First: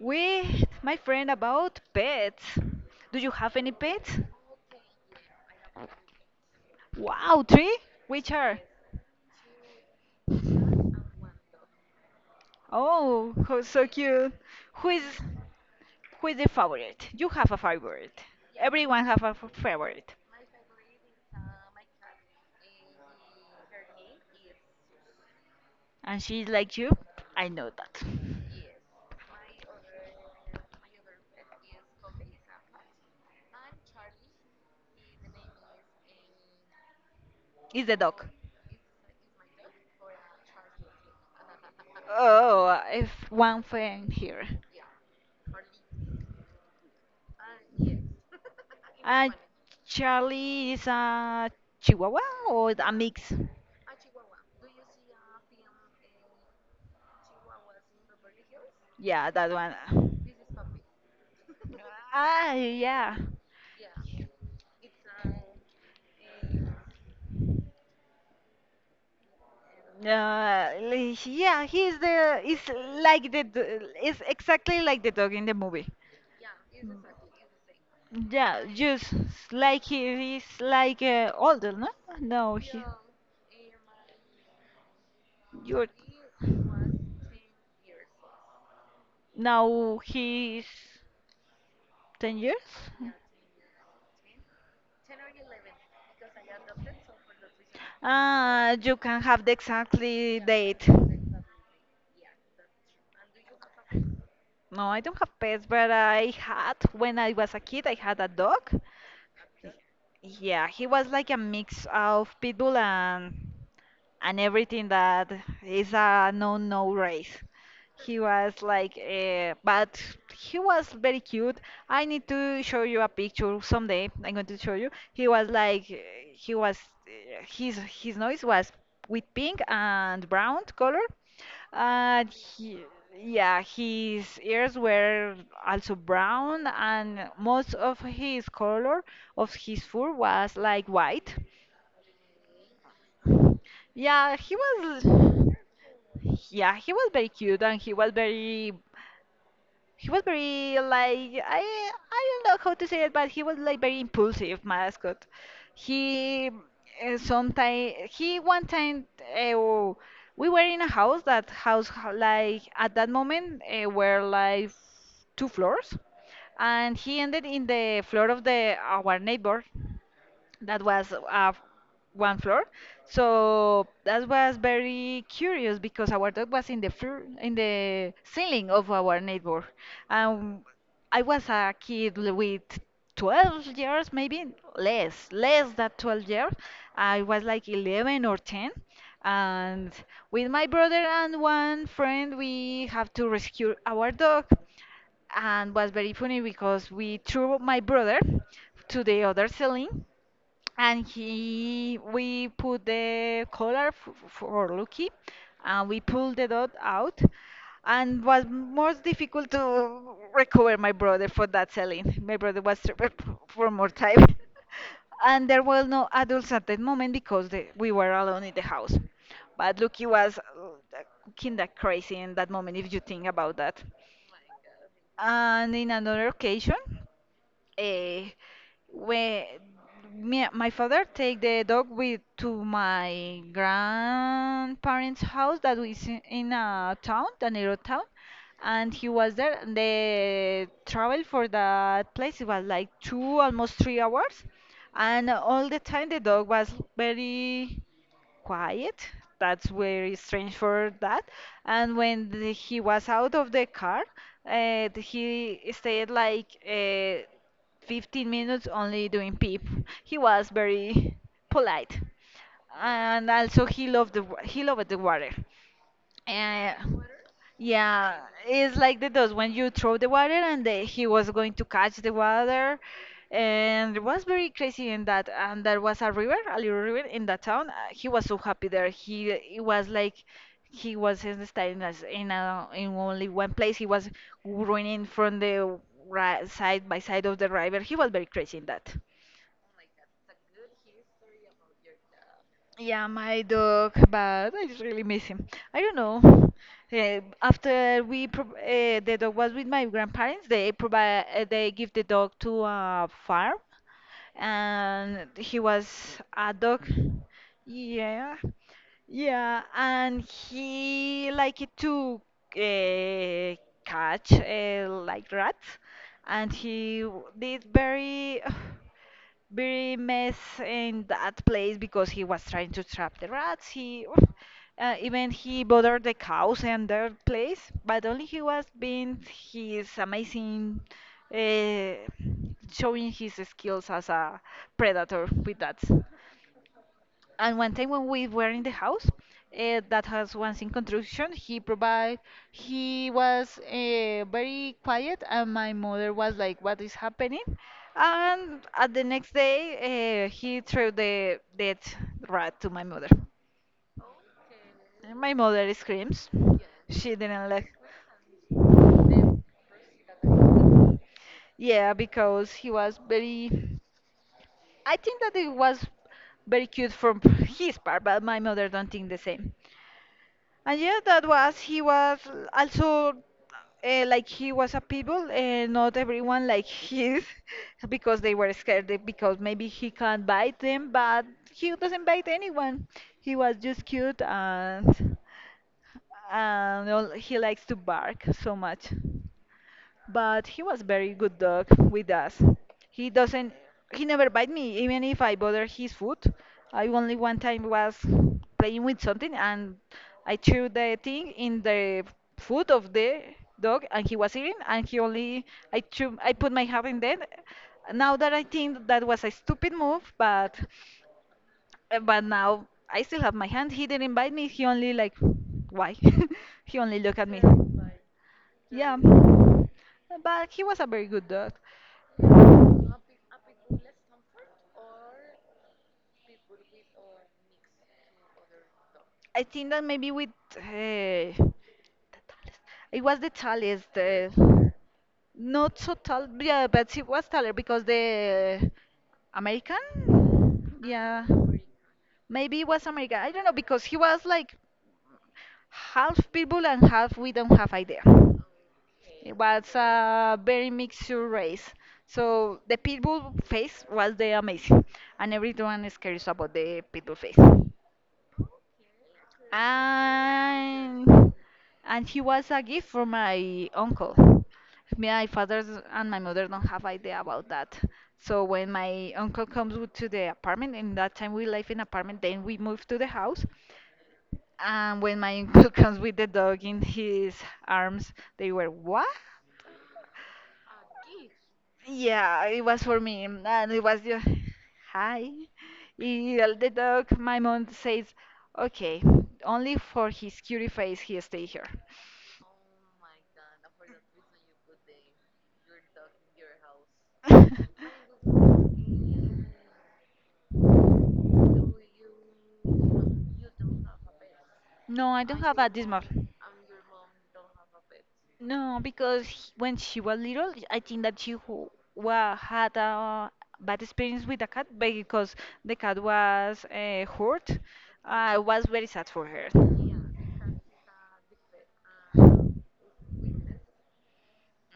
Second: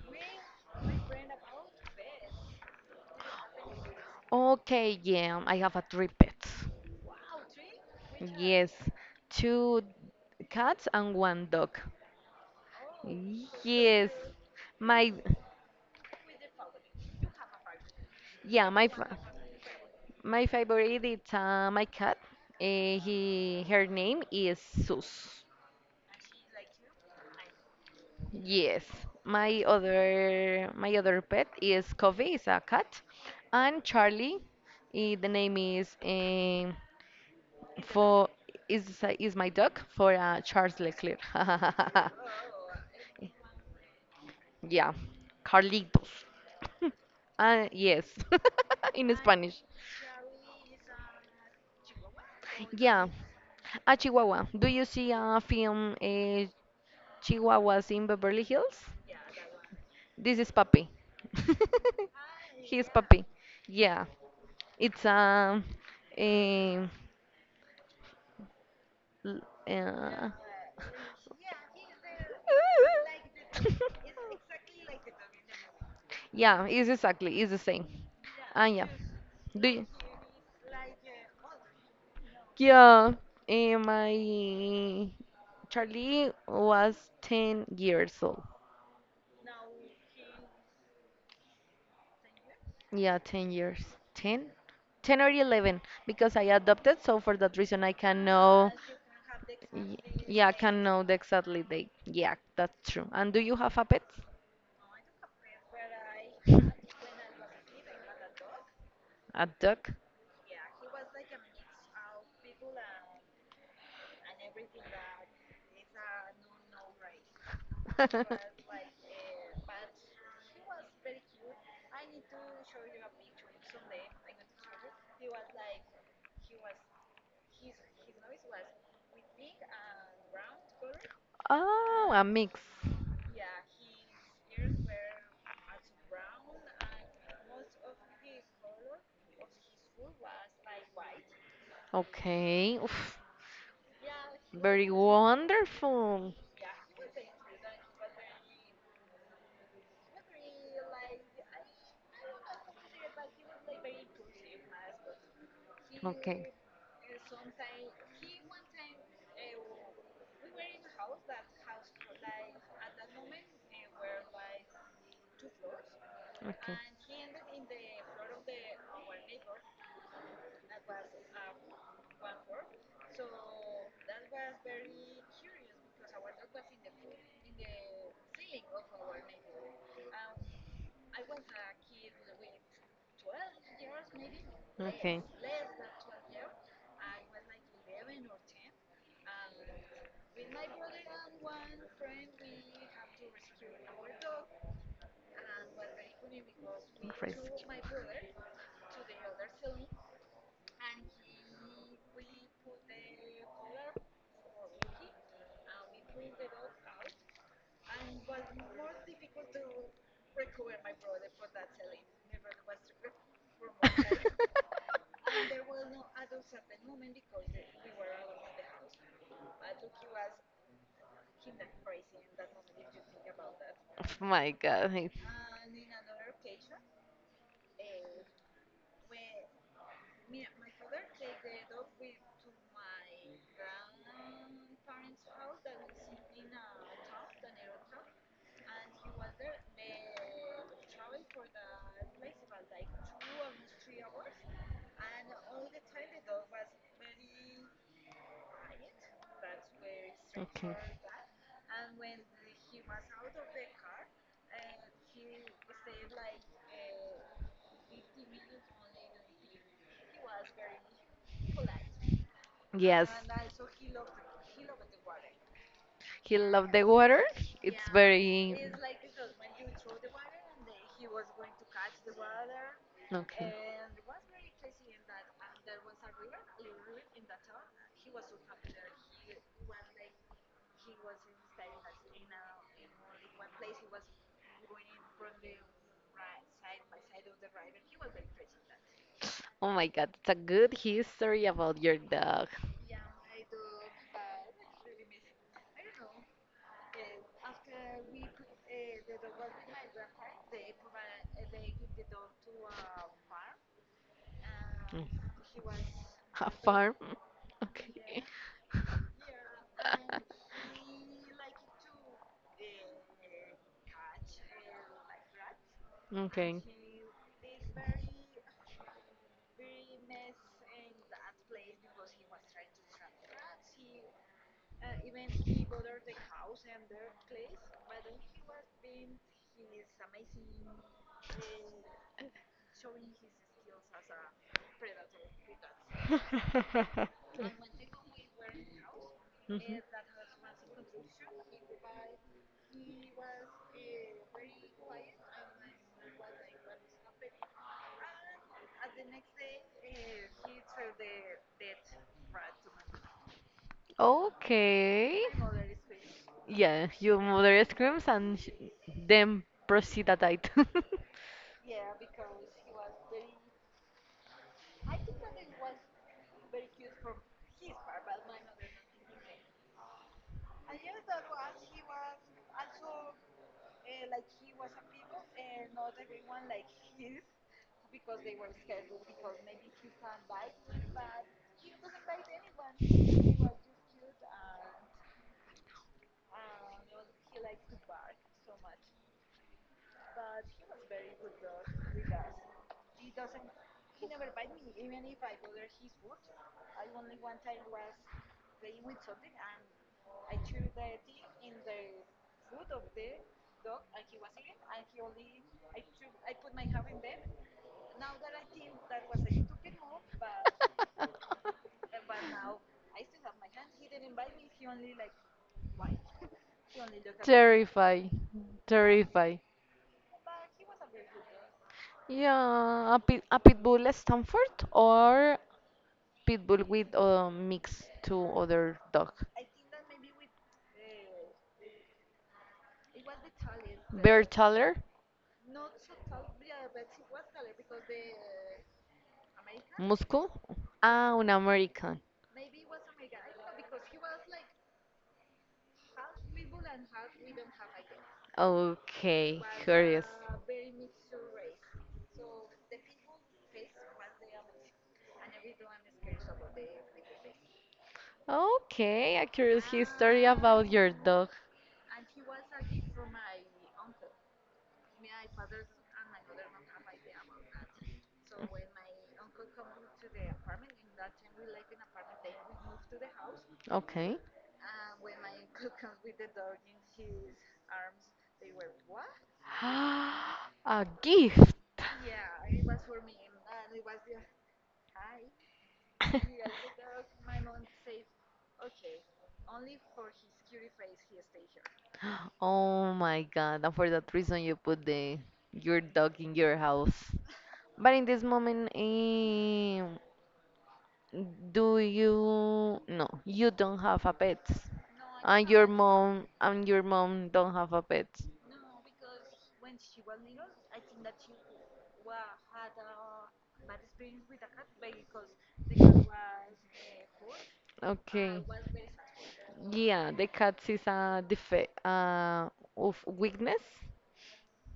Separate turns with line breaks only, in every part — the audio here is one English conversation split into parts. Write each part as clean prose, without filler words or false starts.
with my friend about pets. Do you have any pets?
Okay, yeah, I have a three pets.
Wow, three? Which are?
Yes, two cats and one dog.
Oh, how so
Yes,
cute. Who is
my
who is the favorite? You have a favorite.
yeah, my
Everyone
fa-
have a favorite,
my favorite is my cat. He Her name is Sus.
and she's like you. I know that.
Yes, my other pet is Coffee, is a cat, and Charlie. The name is
Is the dog.
for is is my dog for Charles Leclerc.
Oh, I've one friend here.
Yeah, Carlitos. Yes, in
Uh,
Spanish.
Charlie is a Chihuahua or a
Yeah,
mix?
a Chihuahua. Do you see a film, Chihuahuas in Beverly Hills?
Yeah, that one.
This is Papi.
Ah,
He's
yeah.
Papi. Yeah, it's a, l- uh,
Yeah, he's the. It's It's exactly like the dog in the movie.
yeah, it's exactly, it's the same. Ah,
Yeah,
yeah.
just
Do
like
you?
he is like older, no? No, he
Yeah, and my
you're
Charlie was 10 years old.
now he's 10 years.
Yeah, 10 years. 10? 10 or 11 because I adopted, so for that reason I can know.
Ah, you can have the
y-
exactly
Yeah, I can
date.
know the exactly date. Yeah, that's true. And do you have a pet?
No, I don't have pets, but I had when I was a kid. I had a dog.
A dog?
Yeah, he was like a mix of pitbull and everything that is a no-no race. He was like, but he was very cute. I need to show you a picture someday. I'm going to show you. He was like, he was, his nose was with pink and brown color,
Oh, a
and
mix.
he, yeah, his ears were also brown, and most of his color of his fur was like white.
Okay. Oof.
Yeah, he
Very
was.
wonderful.
Yeah, he was very cute and he was very like I don't know how to say it, but he was like very impulsive mascot.
Okay.
He sometime he one time we were in a house that house like at that moment were like two floors
Okay.
and he ended in the floor of the our neighbor that was one floor. So that was very curious because our dog was in the floor, in the ceiling of our neighbor. Um, I was a kid with 12 years, maybe
Okay.
less, less than 12 years. I was like 11 or 10. And with my brother and one friend, we have to rescue our dog. And was very funny because we
Crazy.
threw my brother to the other ceiling and he we put the collar for Lucky and we pulled the dot out and was most difficult to recover my brother for that selling my brother was trapped for more time and there were no adults at that moment because we were alone in the house but Lucky was kind of crazy in that moment if you think about that
Oh my God.
and in another occasion eh, when me, my father take the dog with to my grandparents' house that is in a town, a little town, and he was there. And The travel for that place it was like two, almost 3 hours, and all the time the dog was very quiet. That's very strange
Okay.
for that. And when he was out of the car, he stayed like 15 minutes only doing pee. He was very polite,
Yes.
and also he loved the he loved the water.
He loved the
And
water. It's
yeah,
very.
it's like the dust when you throw the water and he was going to catch the water.
Okay.
And it was very crazy in that. And there was a river, a little river in that town. He was so happy there. He it was like he was in the staying as in in only one place. He was running from the ri side by side of the river. He was very crazy in that.
Oh my God. It's a good history about your dog.
Yeah, my dog, but I just really miss him. I don't know. Eh, after we pro the dog was with my grandparents, they provide they give the dog to a farm, and
Mm.
he was
A
a dog.
farm. Okay.
Yeah, yeah, and he liked to uh, catch like rats, and
Okay.
he did very. very mess in that place because he was trying to trap the rats. He even he bothered the cows and their place, but only he was being his amazing, uh, showing his skills as a predator with that. And one time when we were in the house,
Mhm.
that has once in construction, he was very quiet, and my mother was like, "What is happening?" And at the next day, he threw the dead rat to my mother. And
Okay.
My mother screams.
Yeah,
She
your
didn't
mother
like.
screams and then proceed at it.
Yeah, because he was very. I think that it was very cute from his part, but my mother don't think the same. And yeah, that was he was also like he was a people, and not everyone like his because they were scared because maybe he can't bite them, but he doesn't bite anyone. He was just cute and he likes to bark so much but he was very good dog with us. He doesn't, he never bite me, even if I bother his food. I only one time was playing with something and I threw, the thing in the food of the dog and he was eating and he only, I put my hand in there. Now that I think that was a stupid move, but now I still have my hand. He didn't bite me. He only like, why? He only looked at me.
Terrify.
Yeah.
Terrify.
But he was a very good dog.
Yeah, a pit bull Stanford or pit bull with a mix to other dog.
I think that maybe with the tallest. It was the tallest.
Bear taller,
Not so tall. Yeah, but he was taller because the
muscle.
American.
Ah,
Yeah.
un American.
Maybe it was American. I don't know because he was like half people and half we don't have idea. It
Okay,
was
curious.
a very mixed race. So the pitbull face was the amazing, and everyone is curious about the pitbull face.
Okay, a curious history about your dog.
And and he was a gift from my uncle. My father and my mother don't have idea about that. So when my uncle comes to the apartment, in that time we live in apartment, then we moved to the house.
Okay.
And when my uncle comes with the dog in his arms, they were what?
A gift.
Yeah, it was for me, and it was just hi. The dog, my mom says, okay, only for his cutie face he stay here.
Oh my god, and for that reason you put the your dog in your house. But in this moment, do you no, you don't have a pet.
No, I don't
And
have a this
your mom don't have a pet.
No, because when she was little, I think that had a bad experience with the cat because the cat was hurt. I
Okay.
was very sad for her.
Yeah, the cat is a defect of weakness,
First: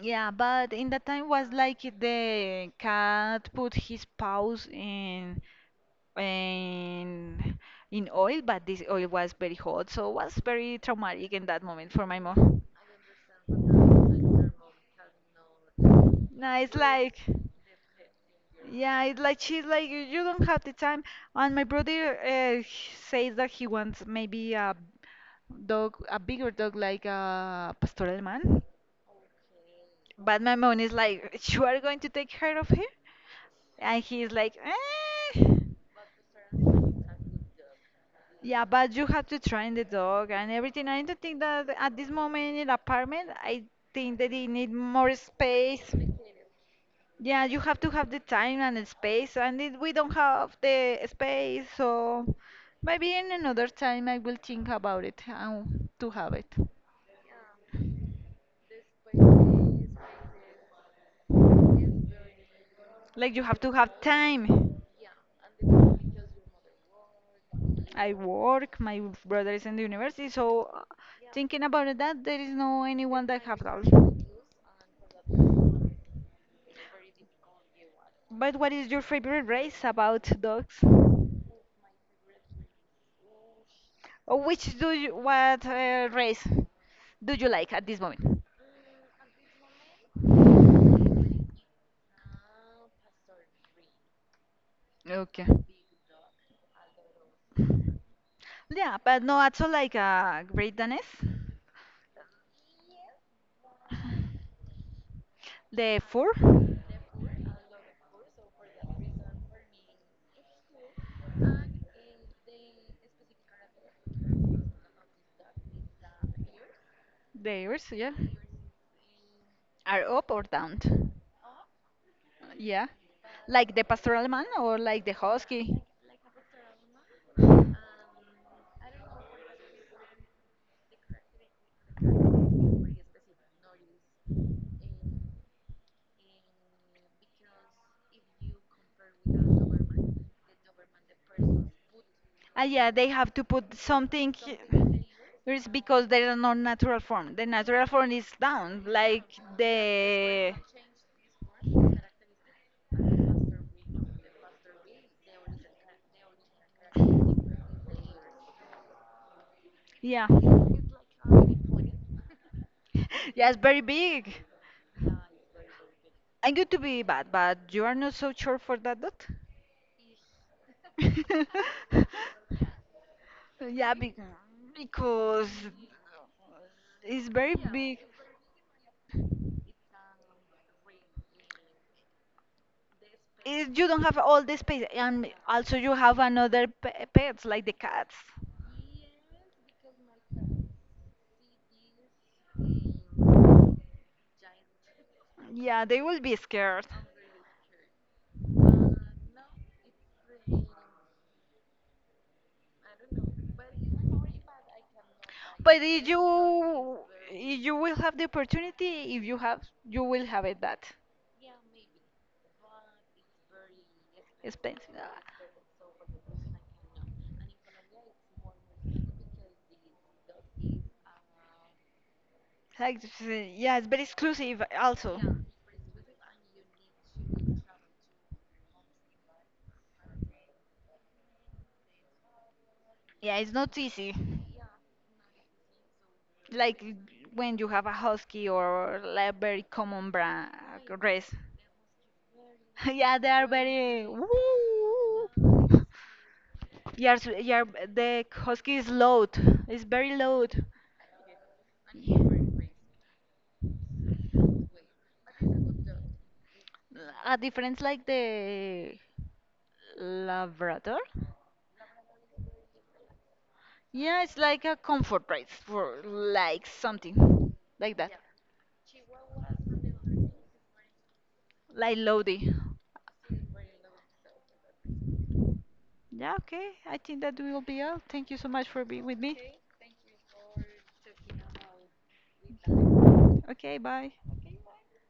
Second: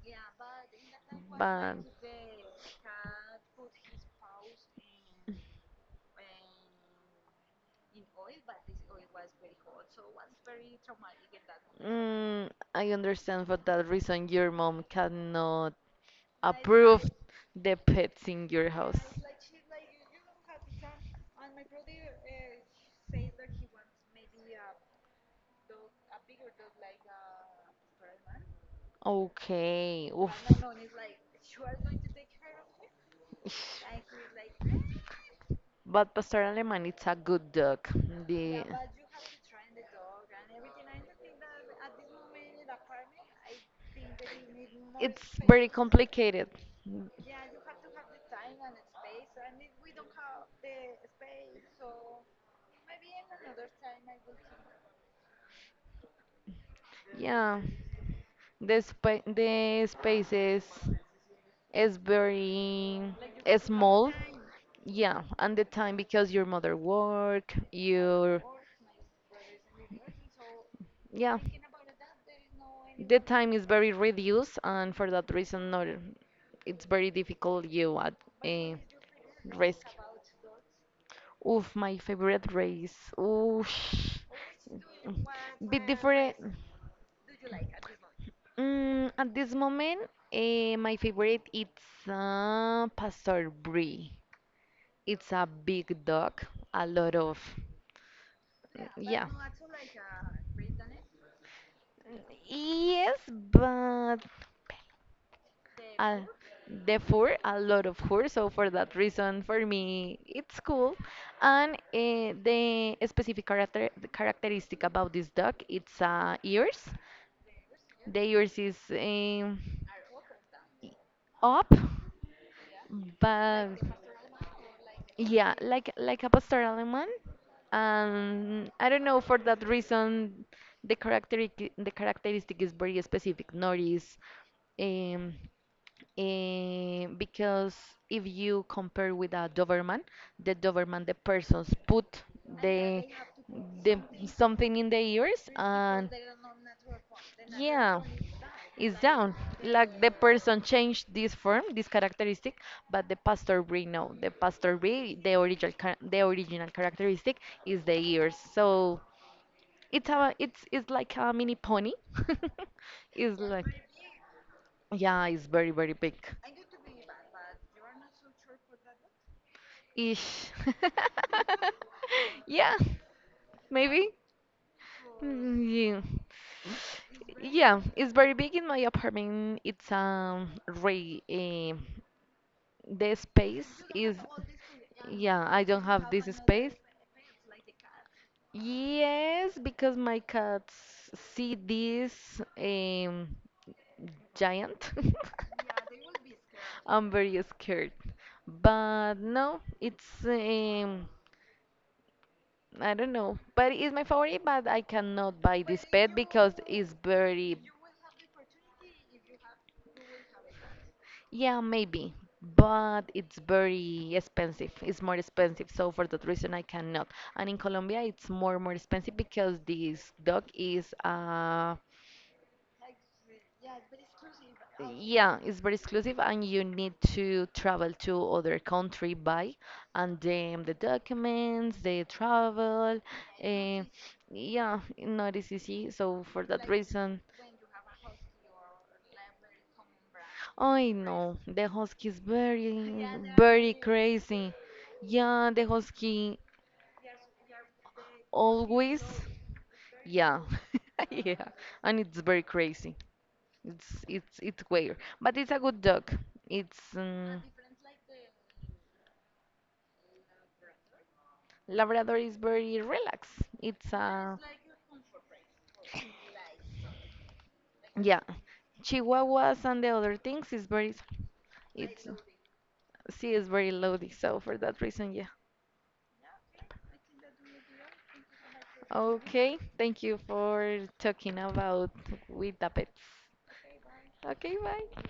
Yeah, but in that time was
but
like the cat put his paws in in oil, but this oil was very hot, so it was very traumatic in that moment for my
mm,
mom.
I understand for that reason your mom cannot
Nah, it's
approve
like
the pets in your house.
yeah, it's like she's like you don't have the time. And my brother he says that he wants maybe a dog, a bigger dog like a pastor alemán.
Okay.
But
Oof.
my mom is like, You are going to take care of her?
Ish.
And he's like, eh.
But Pastor Alemán, it's a good dog. The
Yeah, but you have to train the dog and everything. I don't think that at this moment in apartment, I think that they need more
it's very
space.
complicated. Mm,
Yeah, you have to have the time and the space, and we don't have the space, so maybe in another time I will think about it and to have it.
yeah, the spa the space is very. Like
Like you
you don't
have
have
to have
small time.
time.
Yeah, and the time because your mother work,
I
your
work, my brother is in the university, so
yeah,
thinking about that, there is no
the
anyone that
time
have
is
that.
very reduced, and for that reason, not it's very difficult you at. But
But what
a
is your favorite race
risk.
about dogs?
Oof, my favorite race. Oof.
Or which do you, what
Bit different.
race do you like at this moment?
Mm, at this moment, my favorite it's Pastor Brie. It's
Okay.
a big dog, a lot of
Yeah, but
yeah.
no, also like a Great Danes.
Yes, but uh,
The
the fur, a lot of fur. So for that reason, for me, it's cool. And the specific characteristic about this dog, it's ears.
ears, yeah,
The ears is
are up or down.
up,
Yeah.
but
Like the pastoral man or like the
yeah,
husky.
like a pastoral alemán. And I don't know for that reason, the characteristic is very specific. Nor is um, because if you compare with a Doberman, the persons put
Ah, yeah,
the
they have to put
the
something.
something in the ears
It's because
and
they are not natural form. The natural
yeah,
form is down,
it's
like
down. Like the
the.
person changed this form, this characteristic, but the pastor brie no. The pastor brie, the the original characteristic is the ears. So
Yeah.
it's it's like a mini pony. It's
Yeah, it's
like
very big.
yeah, it's very big.
I'm going to be bad, but you are not so sure for that dot?
Ish. Yeah,
Yeah,
maybe.
because
Mm, yeah.
it's very
Yeah,
big.
it's very big in my apartment. It's re eh, the
It,
space
you don't have
is
all the space, and
yeah, I
also
don't
you
have
have
this
another
space.
pets like the cats.
Yes, because my cats see this um giant.
Yeah, they will be scared.
I'm very scared. But no, it's I don't know, but it's my favorite. But I cannot buy
But
this
if
pet because it's
you
very,
will have the opportunity, if you have, you will have it that
yeah, maybe, but it's very expensive.
expensive.
It's more expensive, so for that reason I cannot. And in Colombia, it's more expensive because this dog is
Like, this is- yeah, it's very exclusive also.
yeah, it's very exclusive, and you need to travel to other country by, and then the documents, the travel,
Yeah, it's not
uh,
easy.
yeah, not as easy. So for that
Like
reason,
when you have a husky or like a very common brand
I
race.
know the husky is very,
yeah, they are
very
very.
crazy. Yeah, the
Woo!
husky
Yeah, yeah, the husky is
always.
loud. It's very
Yeah,
loud.
yeah, and it's very crazy. It's weird, but it's a good dog. It's
A difference like the Labrador.
Labrador is very relaxed. It's
Yeah,
a
it's like a comfort race for like something like that,
yeah. Chihuahuas and the other things is very
like
it's
loady.
she is very loady, so for that reason, yeah.
Yeah, okay. I think that will be all. Thank you so much for being with me.
Okay, thank you for talking about with the pet.
Okay, bye.
Okay, bye.